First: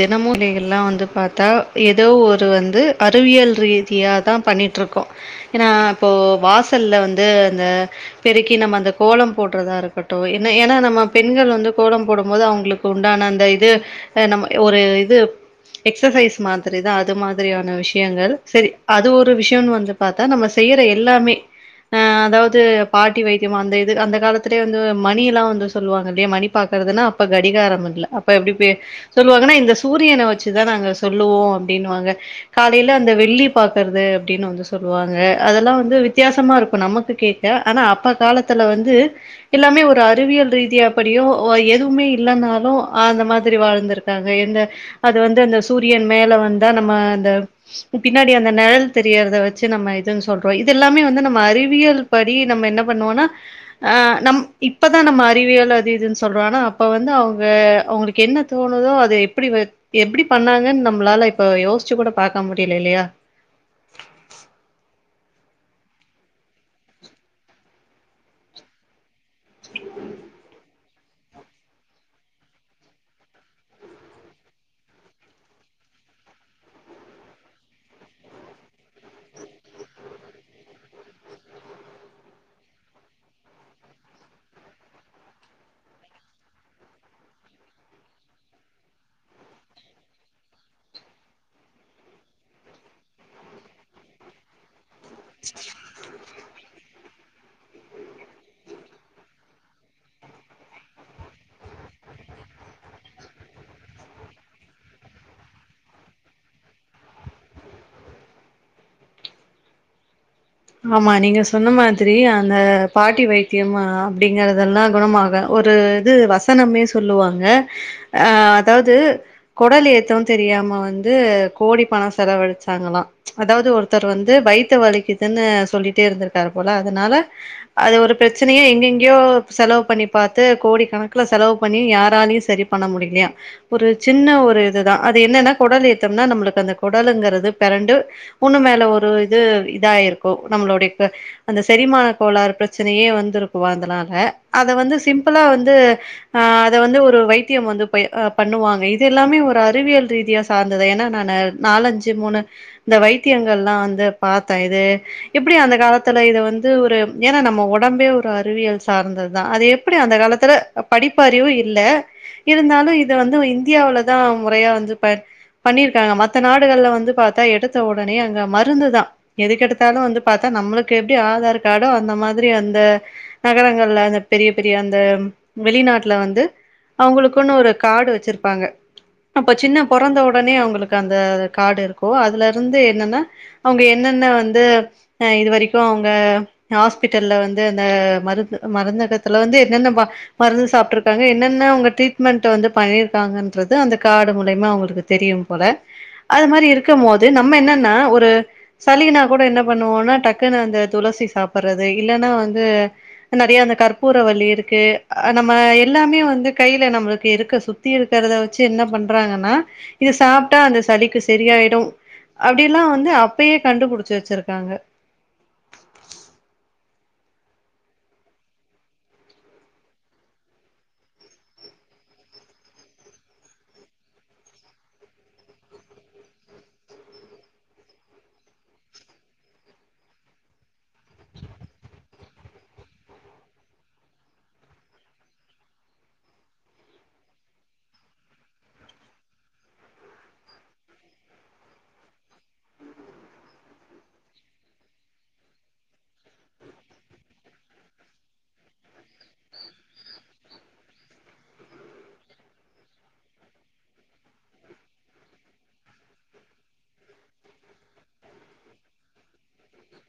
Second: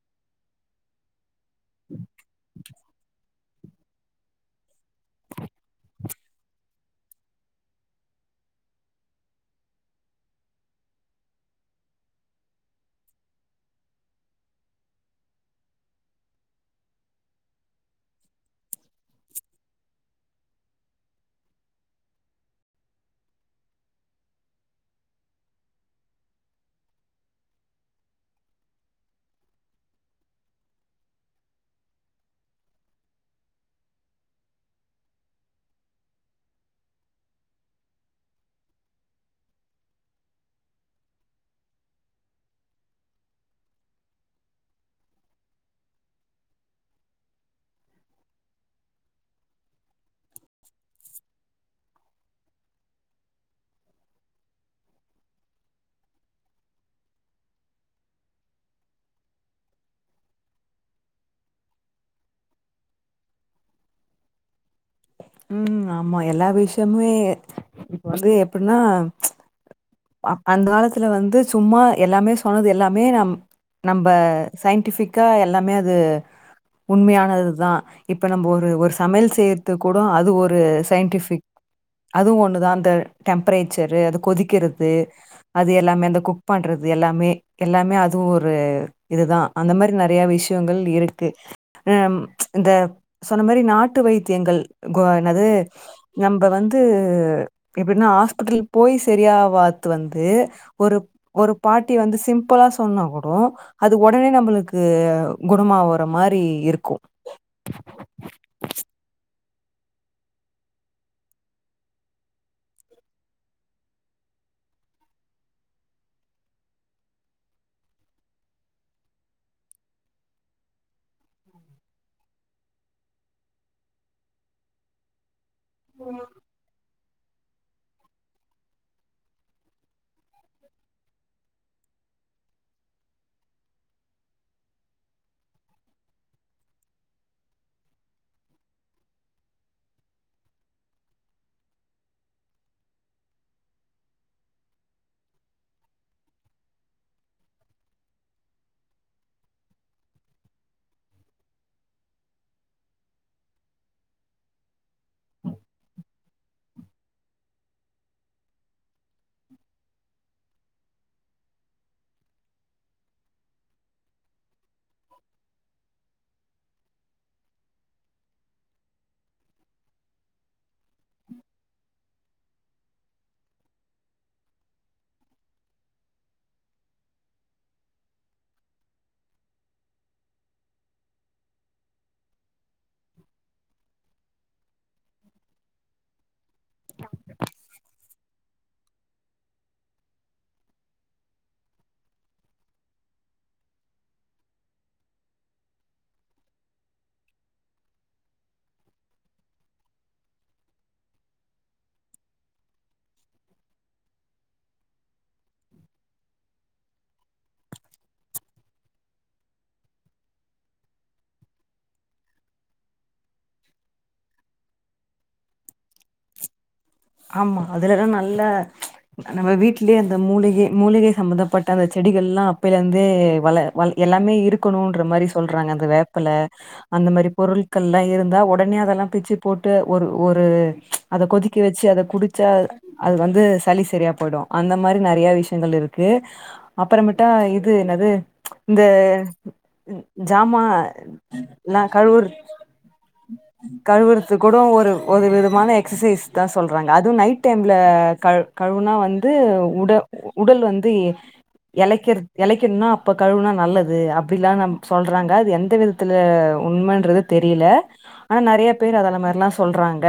தினமும் நேர்ல வந்து பார்த்தான் தான் ஏதோ ஒரு வந்து அறிவியல் ரீ ம்மியா தான் பண்ணிட்டுருக்கோம் ஏன்னா இப்போ வாசலில் வந்து அந்த பெருக்கி நம்ம அந்த கோலம் போடுறதா இருக்கட்டும் என்ன ஏன்னா நம்ம பெண்கள் வந்து கோலம் போடும் போது அவங்களுக்கு உண்டான அந்த இது நம்ம ஒரு இது எக்சசைஸ் மாதிரிதான் அது மாதிரியான விஷயங்கள் சரி அது ஒரு விஷயம்னு வந்து பார்த்தா நம்ம செய்யற எல்லாமே ஆஹ் அதாவது பாட்டி வைத்தியமா அந்த இது அந்த காலத்திலயே வந்து மணி எல்லாம் வந்து சொல்லுவாங்க இல்லையே மணி பாக்குறதுன்னா அப்ப கடிகாரம் இல்ல அப்ப எப்படி சொல்லுவாங்கன்னா இந்த சூரியனை வச்சுதான் நாங்க சொல்லுவோம் அப்படின்னு வாங்க காலையில அந்த வெள்ளி பார்க்கறது அப்படின்னு வந்து சொல்லுவாங்க அதெல்லாம் வந்து வித்தியாசமா இருக்கும் நமக்கு கேட்க ஆனா அப்ப காலத்துல வந்து எல்லாமே ஒரு அறிவியல் ரீதியா அப்படியோ எதுவுமே இல்லைன்னாலும் அந்த மாதிரி வாழ்ந்திருக்கு அது வந்து அந்த சூரியன் மேல வந்தா நம்ம அ பின்னாடி அந்த நிழல் தெரியறத வச்சு நம்ம இதுன்னு சொல்றோம் இது எல்லாமே வந்து நம்ம அறிவியல் படி நம்ம என்ன பண்ணுவோம்னாஹ் நம் இப்பதான் நம்ம அறிவியல் அது இதுனு சொல்றோம்னா அப்ப வந்து அவங்க அவங்களுக்கு என்ன தோணும் அது எப்படி எப்படி பண்ணாங்கன்னு நம்மளால இப்ப யோசிச்சு கூட பார்கக்க முடியல இல்லையா உஹம் ஆமா எல்லா விஷயமே இப்ப வந்து எப்படின்னா அந்த காலத்துல வந்து சும்மா எல்லாமே சொன்னது எல்லாமே நம் நம்ம சயின்டிஃபிக்கா எல்லாமே அது உண்மையானதுதான் இப்ப நம்ம ஒரு ஒரு சமையல் செய்யறது கூட அது ஒரு சயின்டிபிக் அதுவும் ஒண்ணுதான் அந்த டெம்பரேச்சரு அது கொதிக்கிறது அது எல்லாமே அந்த குக் பண்றது எல்லாமே எல்லாமே அதுவும் ஒரு இதுதான் அந்த மாதிரி நிறைய விஷயங்கள் இருக்கு ஹ இந்த சொன்ன மாதிரி நாட்டு வைத்தியங்கள் கோம் என்னது நம்ம வந்துட்டு எப்படின்னா ஹாஸ்பிட்டல் போய் சரியாவாத வந்து ஒரு ஒரு பாட்டி வந்து சிம்பிளா சொன்ன கூட அது உடனே நம்மளுக்கு குணமாவற மாதிரி இருக்கும் ஆமா நீங்க சொன்ன மாதிரி அந்த பாட்டி வைத்தியம் அப்படிங்கறதெல்லாம் குணமாக ஒரு இது வசனமே சொல்லுவாங்க அஹ் அதாவது குடல் ஏத்தம் தெரியாம வந்து கோடி பணம் செலவழச்சாங்களாம் அதாவது ஒருத்தர் வந்து வைத்த வலிக்கு என்ன சொல்லிட்டே இருந்திருக்காரு போல அதனால அது ஒரு பிரச்சனையே எங்கெங்கயோ செலவு பண்ணி பார்த்து கோடி கணக்கல செலவு பண்ணி யாராலயையும் சரி பண்ண முடியலையா ஒரு சின்ன ஒரு இதுதான் அது என்னன்னா குடல் ஏத்தோம்னா நம்மளுக்கு அந்த குடலுங்கிறது பரண்டு உண்ணு மேல ஒரு இது இதாயிருக்கும் நம்மளுடைய அந்த செரிமான கோளாறு பிரச்சனையே வந்து இருக்கு அதனால அத வந்து சிம்பிளா வந்து ஆஹ் அத வந்து ஒரு வைத்தியம் வந்து் பண்ணுவாங்க இது எல்லாமே ஒரு அறிவியல் ரீதியா சார்ந்தது ஏன்னா நான் நாலஞ்சு மூணு இந்த வைத்தியங்கள் எல்லாம் வந்து பார்த்தேன் இது எப்படி அந்த காலத்துல இதை வந்து ஒரு ஏன்னா நம்ம உடம்பே ஒரு அறிவியல் சார்ந்ததுதான் அது எப்படி அந்த காலத்துல படிப்பஅறிவும் இல்ல இருந்தாலும் இதை வந்து இந்தியவுலதான் முறையா வந்து ப பண்ணிருக்காங்க மத்த நாடுகள்ல வந்து பார்த்தா எடுத்த உடனே அங்க மருந்துதான் எதுக்கெடுத்த நம்ம எப்படி ஆதார் கார்டோ அந்த மாதிரி அந்த நகரங்கள்ல அந்த பெரிய பெரிய அந்த வெளிநாட்டுல வந்து அவங்களுக்குன்னு ஒரு கார்டு வச்சிருப்பாங்க அப்ப சின்ன பிறந்த உடனே அவங்களுக்கு அந்த கார்டு இருக்கும் அதுல இருந்து என்னன்னா அவங்க என்னென்ன வந்து வந்து அஹ் இது வரைக்கும் அவங்க ஹாஸ்பிட்டல்ல வந்து அந்த மருந்து மருந்தகத்துல வந்து என்னென்ன மருந்து சாப்டு இருக்காங்க என்னென்ன அவுங்க ட்ரீட்மெண்ட் வந்து பண்ணிருக்காங்கன்றது அந்த காடு மூலியமா அவங்களுக்கு தெரியும் போல அது மாரி இருக்கு போது நம்ம என்னன்ன ஒரு சளினா கூட என்ன பண்ணுவோன்னா டக்குன்னு அந்த துளசி சாப்பறது இல்லன்னா வந்து நெறைய அந்த கற்பூர வல்லி இருக்கு நம்ம எல்லாமே வந்து கைல நம்மளுக்கு இருக்கு சுத்தி இருக்கறத வச்சு என்ன பண்றாங்கன்னா இது சாப்டா அந்த சளிக்கு சரியாயிடும் அப்டில்லா வந்து அப்பயே கண்டுபுடுச் சு வச்சுருக்காங்க ஆமா அதுலத நல்ல நம்ம வீட்லே அந்த மூலிக மூலிக சம்பந்தப்பட்ட அந்த செடிகள் எல்லா அப்பேல இருந்தே வள எல்லாமே இருக்கணுன்ற மாரி சொல்றாங்க அந்த வேப்பல அந்த மாரி பொருட்கள் எல்லா இருந்தா ஒடனே அதெல்லா பிச்சு போட்டு ஒரு ஒரு அத கொதிக்க வச் அத குடிச்சா அது வந்து சளி சரியா போயிடும் அந்த மாரி நெறைய விஷயங்கள் இருக்கு அப்புற மெட்டா இது என்னது இந்த ஜாமா எல்லா கழுவுறத் கழுவுறது கூட ஒரு ஒரு விதமான எக்சசைஸ் அதா சொல்றா அதுவு நைட் டைம்ல கழுவுனா வந்து உட உடல் வந்து இளைக்க இளைக்கணுன்னா அப்ப கழுவுனா நல்லது அப்பிடில்லா சொல்றாங்க அது எந்த விதத்துல உண்மைன்றது தெரில ஆனா நெறைய பேர் அத மாரில்லா சொல்றாங்க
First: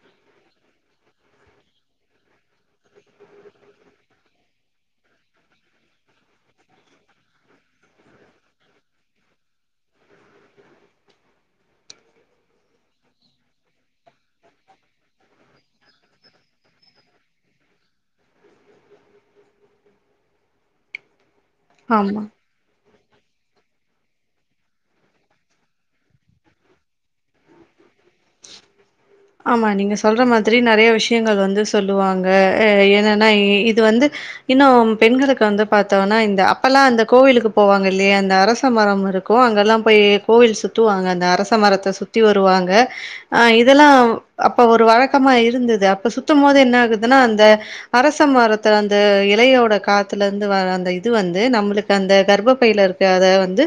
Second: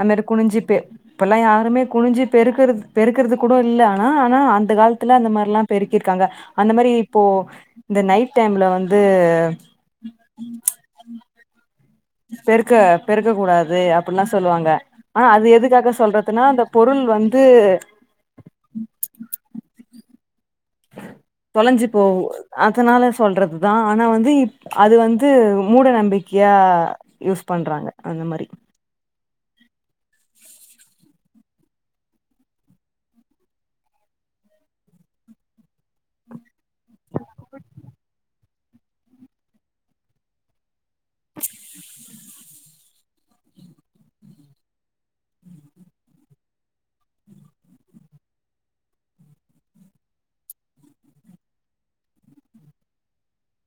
அன்மரி குனுஞ்சி பெ இப்பல்லா யாருமே குனுஞ்சி பெருக்கறது பெருக்கறது கூட இல்ல ஆனா ஆனா அந்த காலத்துல அந்த மாரில்லா பெருக்கிருக்காங்க அந்த மாரி இப்போ இந்த நைட் டைம்ல வந்து பெருக்க பெருக்க கூடாது அப்டில்லா சொல்லுவாங்க ஆனா அது எதுக்காக சொல்றதுன்னா அந்த பொருள் வந்து தொலஞ்சி ஆமா போவும் அதுனால ஸ் சொல்றது தா ஆனா வந்து இப் அது வந்து மூட நம்பிக்கையா யூஸ் பண்றாங்க அந்த மாரி ஆமா நீங்க சொல்ற மா திரி நெறைய விஷயங்கள் வந்து சொல்லுவாங்க என்னன்னா இது வந்து இன்னு பெண்களுக்கு வந்து பாத்தோன்னா இந்த அப்பல்லா இந்த கோவிலுக்கு போவாங்க இல்லயே இந்த அரசமரம் இருக்கும் அங்கல்லா போய் கோவில் சுத்துவாங்க இந்த அரச மரத்தை சுற்றி வருவாங்க ஆ இதெல்லா அப்ப ஒரு வழக்கமா இருந்தது அப்ப சுத்தம் போது என்ன ஆகுதுன்னா அந்த அரசமரத்த அந்த இலையோட காத்துல இருந்து வர அந்த இது வந்து நம்மளுக்கு அந்த கர்ப்ப பைல இருக்காத வந்து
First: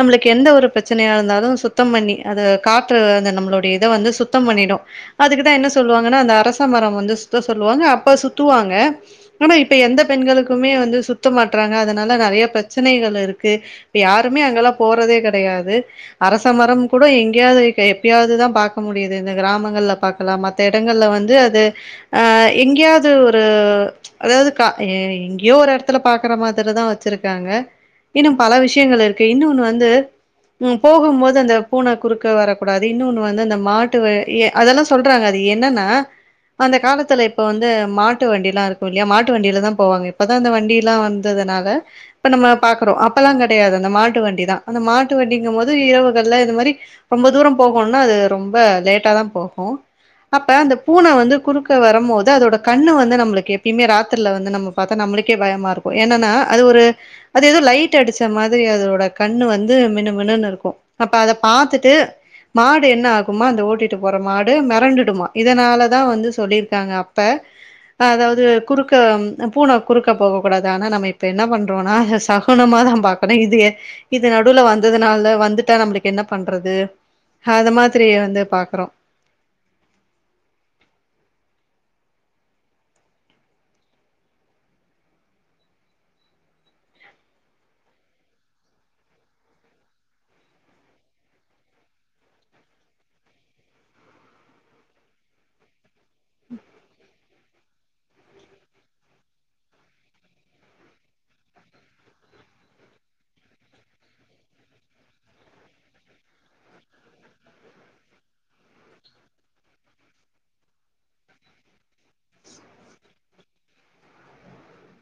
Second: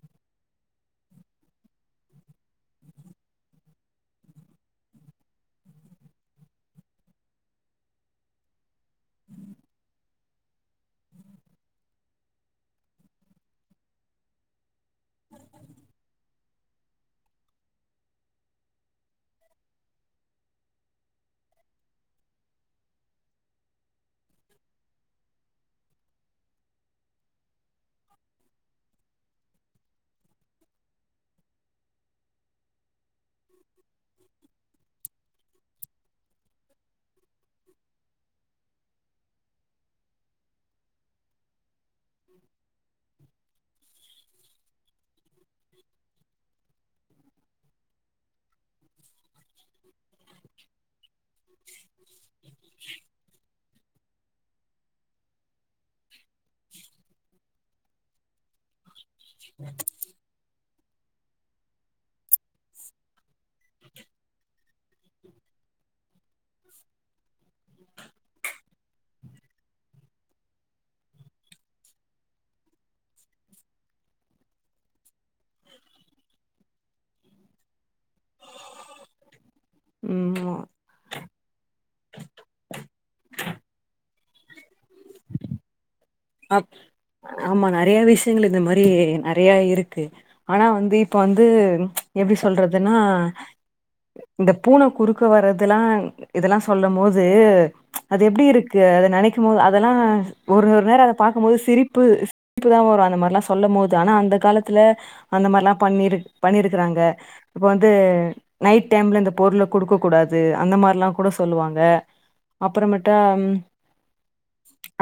நம்மளுக்கு எந்த ஒரு பிரச்சனையா இருந்தாலும் சுத்தம் பண்ணி அத காத்து அந்த நம்மளோ ட இத வந்து சுத்தம் பண்ணிடும் அதுக்குதா என்ன சொல்லுவாங்கன்ன அந்த அரசமரம் வந்து சுத்த சொல்லுவாங்க அப்ப சுத்துவாங்க ஆனா இப்ப எந்த பெண்களுக்குமே வந்து சுத்த மாட்டறாங்க அதுனால நெறைய பிரச்சனைகள் இருக்கு யாருமே அங்கெல்லா போறதே கெடையாது அரசமரம் கூட எங்காயது எப்பியாதுதா பாக்க முடியது இந்த கிராமங்கள்ல பாக்கலாம் மத்த எடங்கள்ல வந்து அது அ எங்கியாது ஒரு அதாவுது எங்கியோ ஒரு எடத்துல பாக்குற மாரிதா வச்சுருக்காங்க இன்னு பல விஷயங்கள் இருக்கு இன்னோன்னு வந்து போகும் போது அந்த பூனை குறுக்க வரக்கூடாது இன்னோன் வந் து அந்த மாட்டு வ அதெல்லா சொல்றாங்க அது என்னன்னா அந்த காலத்துல இப்ப வந்து மாட்டு வண்டில்லா இருக்கு இல்லியா மாட்டு வண்டியில தான் போவாங்க இப்பதான் வண்டி எல்லா வந்ததுனால இப்ப நம்ம பாக்குறோம் அப்பெல்லா கெடையாது அந்த மாட்டு வண்டிதான் அந்த மாட்டு வண்டிங்கும் போது இரவுகள்ல இது மாரி ரொம்ப தூரம் போகுன்னு அது ரொம்ப லேட்டா தா போகும் அப்ப அந்த பூனை வந்து குறுக்க வரும்போது அதோட கண்ணு வந்து நம்ம எப்பியுமே ராத்திரில வந்து நம்மளுக்கே பயமா இருக்கு என்னன்னா அது ஒரு அது எதோ லைட் அடிச்ச மாரி அதோட கண்ணு வந்து மினுமினு இருக்கும் அப்ப அத பாத்துட்டு மாடு என்ன ஆகு குமா அந்த ஓட்டிட்டு போற மாடு மிரண்டுடுமா இதுனாலதா வந்து சொல்லிருக்காங்க அப்ப அதாவுது குறுக்க பூனை குறுக்க போக கூடாது ஆனா என்ன பண்ரோன்னா சகுனமா தா பாக்ரோம் இது நடுல வந்த நாள்ல வந்துட்டா நம்மளுக்கு என்ன பண்றது அது மாது வந்து பாக்குறோ ம் அப் ஆமா நெறய விஷயங்கள் இந்த மாரி நெறயா இருக்கு ஆனா வந்து இப்ப வந்து எப்டி சொல்றதுன்னா இந்த பூனை குறுக்க வர்றதுல்லா இதெல்லா சொல்லும் போது அது எப்டி இருக்கு அத நெனக்க போது அதெல்லா ஒரு ஒரு நேரோம் பாக்கும்போது சிரிப்பு சிரிப்புதா வரும் அந்த மாரிலாம் சொல்ல போது ஆனா அந்த காலத்துல அந்த மாரி எல்லா பண்ணிரு பண்ணிருக்கிறாங்க இப்ப வந்து நைட் டைம்ல இந்த பொருள்ல குடுக்க கூடாது அந்த மாரிலா கூட சொல்லுவாங்க அப்புறமேட்டா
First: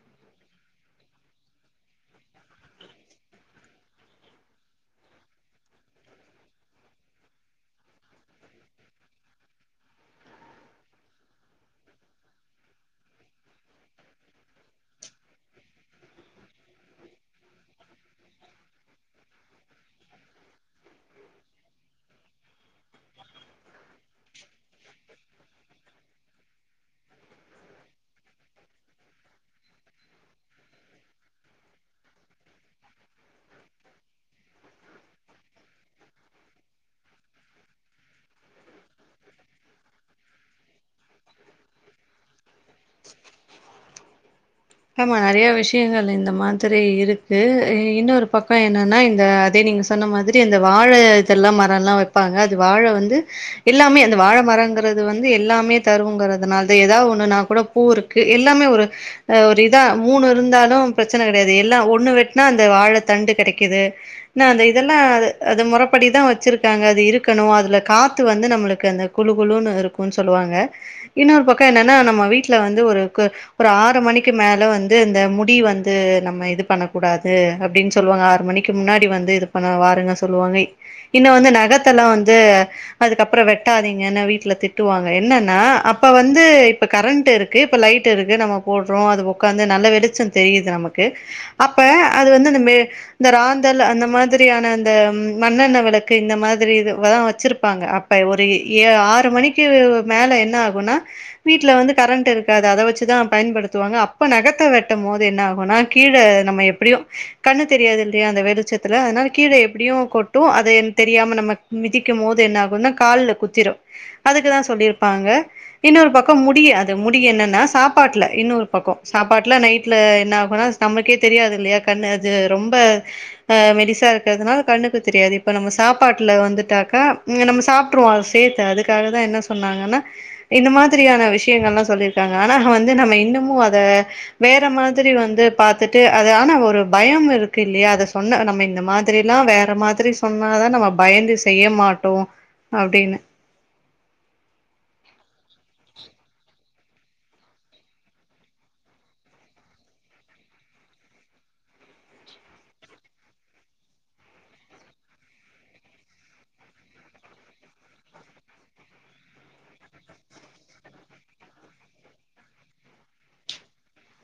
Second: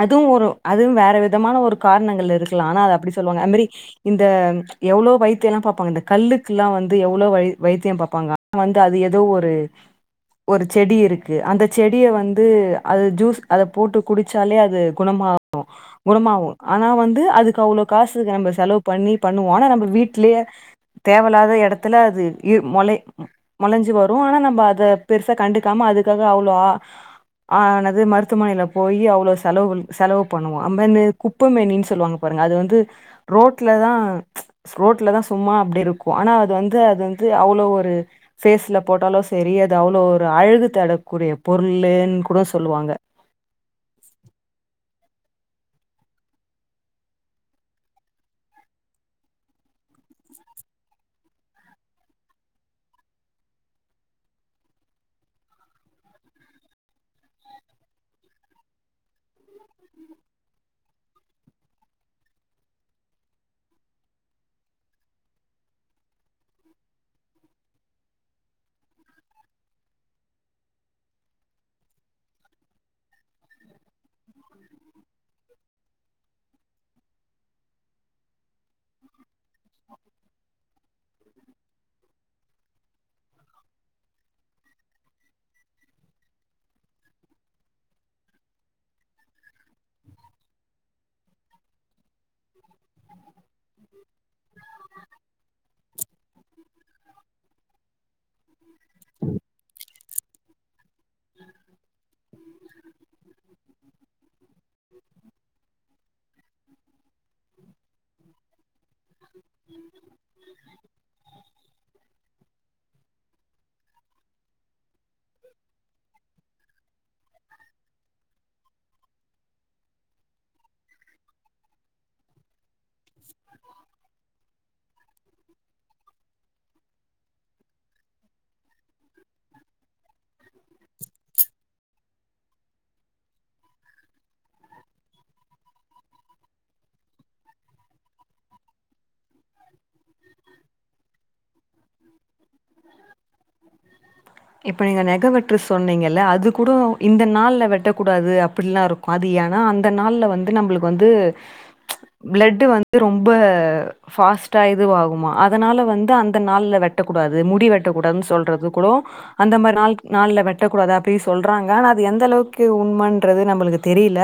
அதுவு ஒரு அதுவும் வேற வித விதமான ஒரு காரணங்கள் இருக்கலாம் ஆனா அது அப்டி சொல்லுவாங்க அத மாரி இந்த எவ்ளோ வைத்தியல்லா பாப்பாங்க இந்த கல்லுக்குல்லா வந்து எவ்ளோ வைத்தியம் பாப்பாங்க ஆ வந்து அது ஏதோ ஒரு ஒரு செடி இருக்கு அந்த செடிய வந்து அது ஜூஸ் அத போட்டு குடிச்சாலே அது குணமாகும் குணமாகும் ஆனா வந்து அதுக்கு அவ்ளோ காசுக்கு நம்ம செலவு பண்ணி பண்ணுவோம் ஆனா நம்ம வீட்லயே தேவல்லாத எடத்துல அது மொள மொளஞ்சி வரும் ஆனா நம்ம அத பெருசா கண்டுக்காம அதுக்காக அவ்ளோ ஆ ஆனது மருத்துவமனைல போய் அவ்ளோ செலவு செலவு பண்ணுவோம் நம்ம இந்த குப்பைமேனின்னு சொல்லுவாங்க பாருங்க அது வந்து ரோட்லதா ரோட்லதான் சும்மா அப்டி இருக்கும் ஆனா அது வந்து அது வந்து அவ்ளோ ஒரு பேஸ்ல போட்டாலு சரி அது அவ்ளோ ஒரு அழகு தடக்கூடிய பொருள்னு கூட சொல்லுவாங்க ஆமா நெறைய விஷயங்கள் இந்த மாதிரி இருக்கு இன்னொரு பக்கம் என்னன்னா இந்த அதே நீங்க சொன்ன மாதிரி இந்த அந்த வாழை இதெல்லா மரல்லா வைப்பாங்க அது வாழை வந்து எல்லாமே அந்த வாழை மரங்கிறது வந்து எல்லாமே தருங்கிறதுனால எதாவுது ஒண்ணுன்னா கூட பூ இருக்கு எல்லாமே ஒரு அ ஒரு இத மூணு இருந்தாலு பிரச்சனை கெடையாது எல்லா ஒன்னு வெட்டனா அந்த வாழை தண்டு கெடக்கிது ஏன்னா அந்த இதெல்லா அது முறைப்படிதான் வச்சுருக்காங்க அது இருக்கணு அதுல காத்து வந்து நம்மளுக்கு அந்த குளூ குளூன்னு இருக்குன்னு சொல்லுவாங்க இன்னொரு பக்கம் என்னன்னா நம்ம வீட்ல வந்து ஒரு ஒரு ஆறு மணி கி மேல வந்து இந்த முடி வந்து நம்ம இது பண்ணக்கூடாது அப்டின்னு சொல்லுவாங்க ஆறு மணிக்கு முன்னாடி வந்து இது வாருங்க சொல்லுவாங்க இன்னோ வந்து நகத்தல்லா வந் து அதுக்கப்ற வெட்டாதீங்கன்னு வீட்ல திட்டுவாங்க என்னன்னா அப்ப வந்து இப்ப கரண்ட் இருக்கு இப்ப லைட் இருக்கு நம்ம போடு ரோம் அது ஒக்காந்து நல்ல வெளிச்சம் தெரியுது நமக்கு அப்ப அது வந்து மே ராந்தல் அந்த மாதிரியான அந்த மண்ணெண்ண வெளக்கு இந்த மாதிரி வச்சுருப்பாங்க அப்ப ஒரு ஏ ஆறு மணிக்கு மேல என்ன ஆகுனா வீட்ல வந்து கரண்ட் இருக்காது அத வச்சுதான் பயன்படுத் துவாங்க அப் இப்ப நகத்த வெட்டமோது என்ன ஆகுன்னா கீழ நம்ம எப்டியும் கண்ணு தெரியாது இல்லையா அந்த வெளிச்சத்துல அதனால கீழே எப்டியும் கொட்டும் அத தெரியாம நம்ம மிதிக்கமோது என்ன ஆகுன்னா கால்ல குத் திரும் அதுக்கு தான் சொல்லிரு ப்பாங்க இன்னொரு பக்கம் முடிய அது முடிய என்னா நா சாப்பாட்ல இன்னொரு பக்கம் சாப்பாட்ல நைட்ல என்ன ஆகுன்னா நமக்கே தெரியாது இல்லையா கண்ணு அது ரொம்ப அ மெலிசா இருக்கறதுனால கண்ணுக்கு தெரியாது இப்ப நம்ம சாப்பாட்ல வந்துட்டாக்கா இங்க நம்ம சாப்ட்டுருவோம் அத சேத்து அதுக்காகதான் என்ன சொன்னாங்கன்னா இந்த மாதிரியான விஷியங்கள்லாம் சொல்லியிருக்காங்க ஆனா அங்க வந்து நம்ம இன்னும் இன்னு அத வேற மாதிரி வந்து பாத்துட்டு அது ஆனா ஒரு பயம் இருக்கு இல்லையா அதை சொன்ன நம்ம இந்த மாதிரி எல்லாம் வேற மாதிரி சொன்னாதான் நம்ம பயந்து செய்ய மாட்டோம் அப்டின்னு சொன்னீங்க இல்ல அது கூடும் இந்த நாள்ல வெட்டக்கூடாது அப்டிலா இருக்கும் அது ஏனா அந்த நாள்ல வந்து நம்பளுக்கு வந்து பிளடு வந்து ரொம்ப ஃபாஸ்ட்டா இதுவு ஆகுமா அதனால வந்து அந் அந்த நாள்ல வெட்டக்கூடாது முடி வெட்டக்கூடாதுன்னு சொல்றது கூடோ அந்த மாரி நாள் நாள்ல வெட்டக்கூடாது அப்டி சொல்றாங்க ஆனா அது எந்த அளவுக்கு உண்மன்றது நம்பளுக்கு தெரியில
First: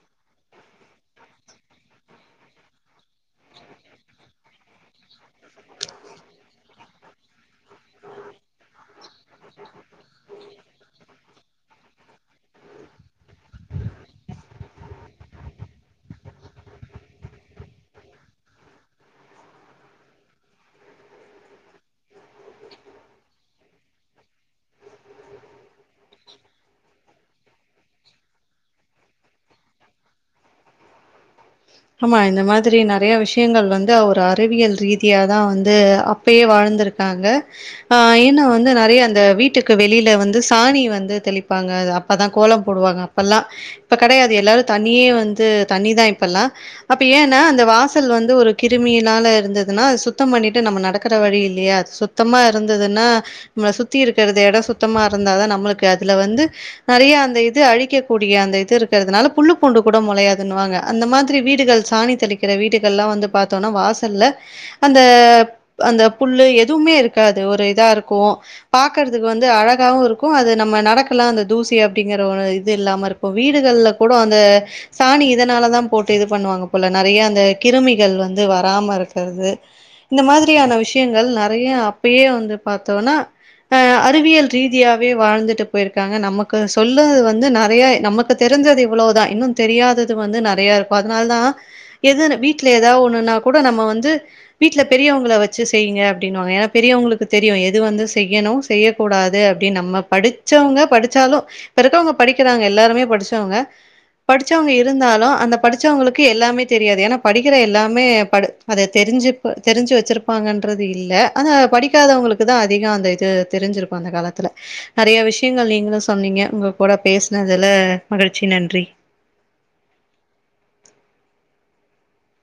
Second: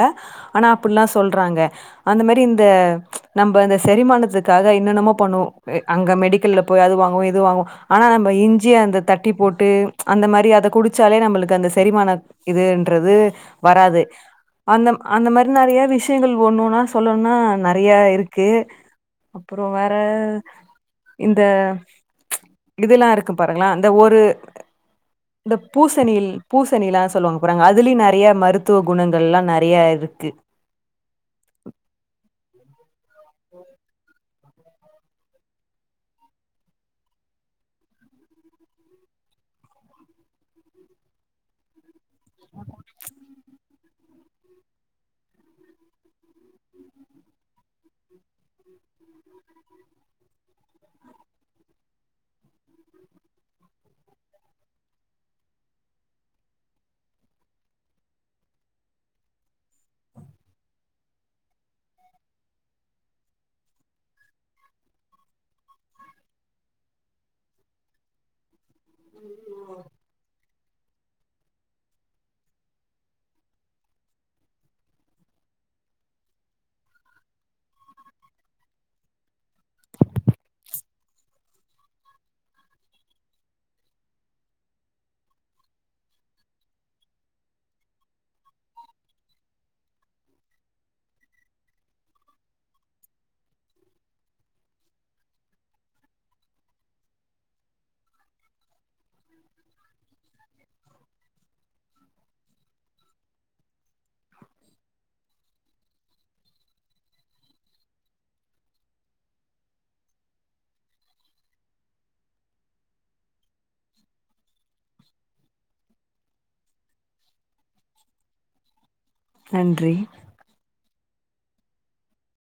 ஆனா அப்டிலாம் சொல்றாங்க அந்த மேரி இந்த நம்ப இந்த செரிமானத்துக்காக என்னன்னமோ பண்ணுவோ அங்க மெடிக்கல்ல போயி அது வாங்குவு இது வாங்குவும் ஆனா நம்ப இஞ்சி அந்த தட்டி போட்டு அந்த மாரி அத குடிச்சாலே நம்பளுக்கு அந்த செரிமான இதுன்றது வராது அந்த அந்த மாரி நறையா விஷியங்கள் ஒண்ணு ஒண்ணா சொல்லணும்னா நறையா இருக்கு அப்புறம் வேற இந் த இதுல்லாம் இருக்கு பாருங்களா அந்த ஒரு இந்த பூசணி பூசணிலா சொல்லுவாங்க பாருங்க அதுலியும் நறையா மருத்துவ குணங்கள்லாம் நறையா இருக்கு ஆமா இந்த மாதிரி நறையா விஷி யங்கள் வந்து ஒரு அறிவியல் ரீதியா தான் வந்து அப்பயே வாழ்ந்திருக்காங்க ஆ ஏன்னா வந்து நறையா அந்த வீட்டுக்கு வெளியில வந்து சாணி வந்து தெளிப்பாங்க அப்பதான் கோலம் போடுவாங்க அப்பெல்லாம் இப்ப கடையாது எல்லாரும் தண்ணியே வந்து தண்ணி தான் இப்பல்லாம் அப்ப ஏன்னா அந்த வாசல் வந்து ஒரு கிருமியினால இருந்ததுன்னா அது சுத்தம் பண்ணிட்டு நம்ம நடக்கிற வழி இல்லையா அது சுத்தமா இருந்ததுன்னா நம்மள சுத்தி இருக்கிறது எடம் சுத்தமா இருந்தாதான் நம்மளுக்கு அதுல வந்து நறையா அந்த இது அழிக்கக்கூடிய அந்த இது இருக்கறதுனால புல்லு பூண்டு கூட முளையாதுன்னுவாங்க அந்த மாதி ரி வீடுகள் சாணி தெளிக்கிற வீடுகள்லாம் வந்து பாத்தோன்னா வாசல்ல அந்த அந்த புல்லு எதுவுமே இருக்காது ஒரு இதா இருக்கும் பாக்கறதுக்கு வந்து அழகாவும் இருக்கும் அது நம்ம நடக் கலாம் அந்த தூசி அப்டிங்கிற ஒரு இது இல்லாம இருக்கும் வீடுகள்ல கூடோ அந்த சாணி இதனாலதா போட் டு பண்ணுவாங்க போல நறையா அந்த கிருமிகள் வந்து வராம இருக்கறது இந்த மாதிரியான விஷியங்கள் நறையா அப்பயே வந்து பாத்தோன்னா ஆ அறிவியல் ரீதியாவே வாழ்ந்துட்டு போயிருக்காங்க நமக்கு சொல்ல வந்து நறையா நமக்கு தெரிஞ்சது இவ்ளோதா இன்னும் தெரியாதது வந்து நறையா இரு இப்ப அதனால தான் எது வீட்ல எதா ஒண்ணுன்னா கூட நம்ம வந்து வீட்ல பெரியவங்கள வச்சி செய்ங்க அப்டின்னுவாங்க ஏனா பெரியவங்களுக்கு தெரியும் எது வந்து செய்யணும் செய்யக் கூடாது அப்டின் நம்ம படிச்சவங்க படிச்சாலும் இப்ப இருக்கவங்க படிக்கிறாங்க எல்லாருமே படிச்சவங்க படிச்சவங்க இருந்தாலும் அந்த படிச்சவங்களுக்கு எல்லாமே தெரியாது ஏனா படிக்கிற எல்லாமே படு அத தெரிஞ்சி ப தெரிஞ்சி வச்சிருப்பாங்கன்றது இல்ல ஆனா படிக்காதவங்களுக்கு தான் அதிகம் அந்த இது தெரிஞ்சிருக்கும் அந்த காலத்துல நறையா விஷியங்கள் நீங்களும் சொன்னீங்க உங்க கூட பேசனதுல மகிழ்ச்சி நன்றி நன்றி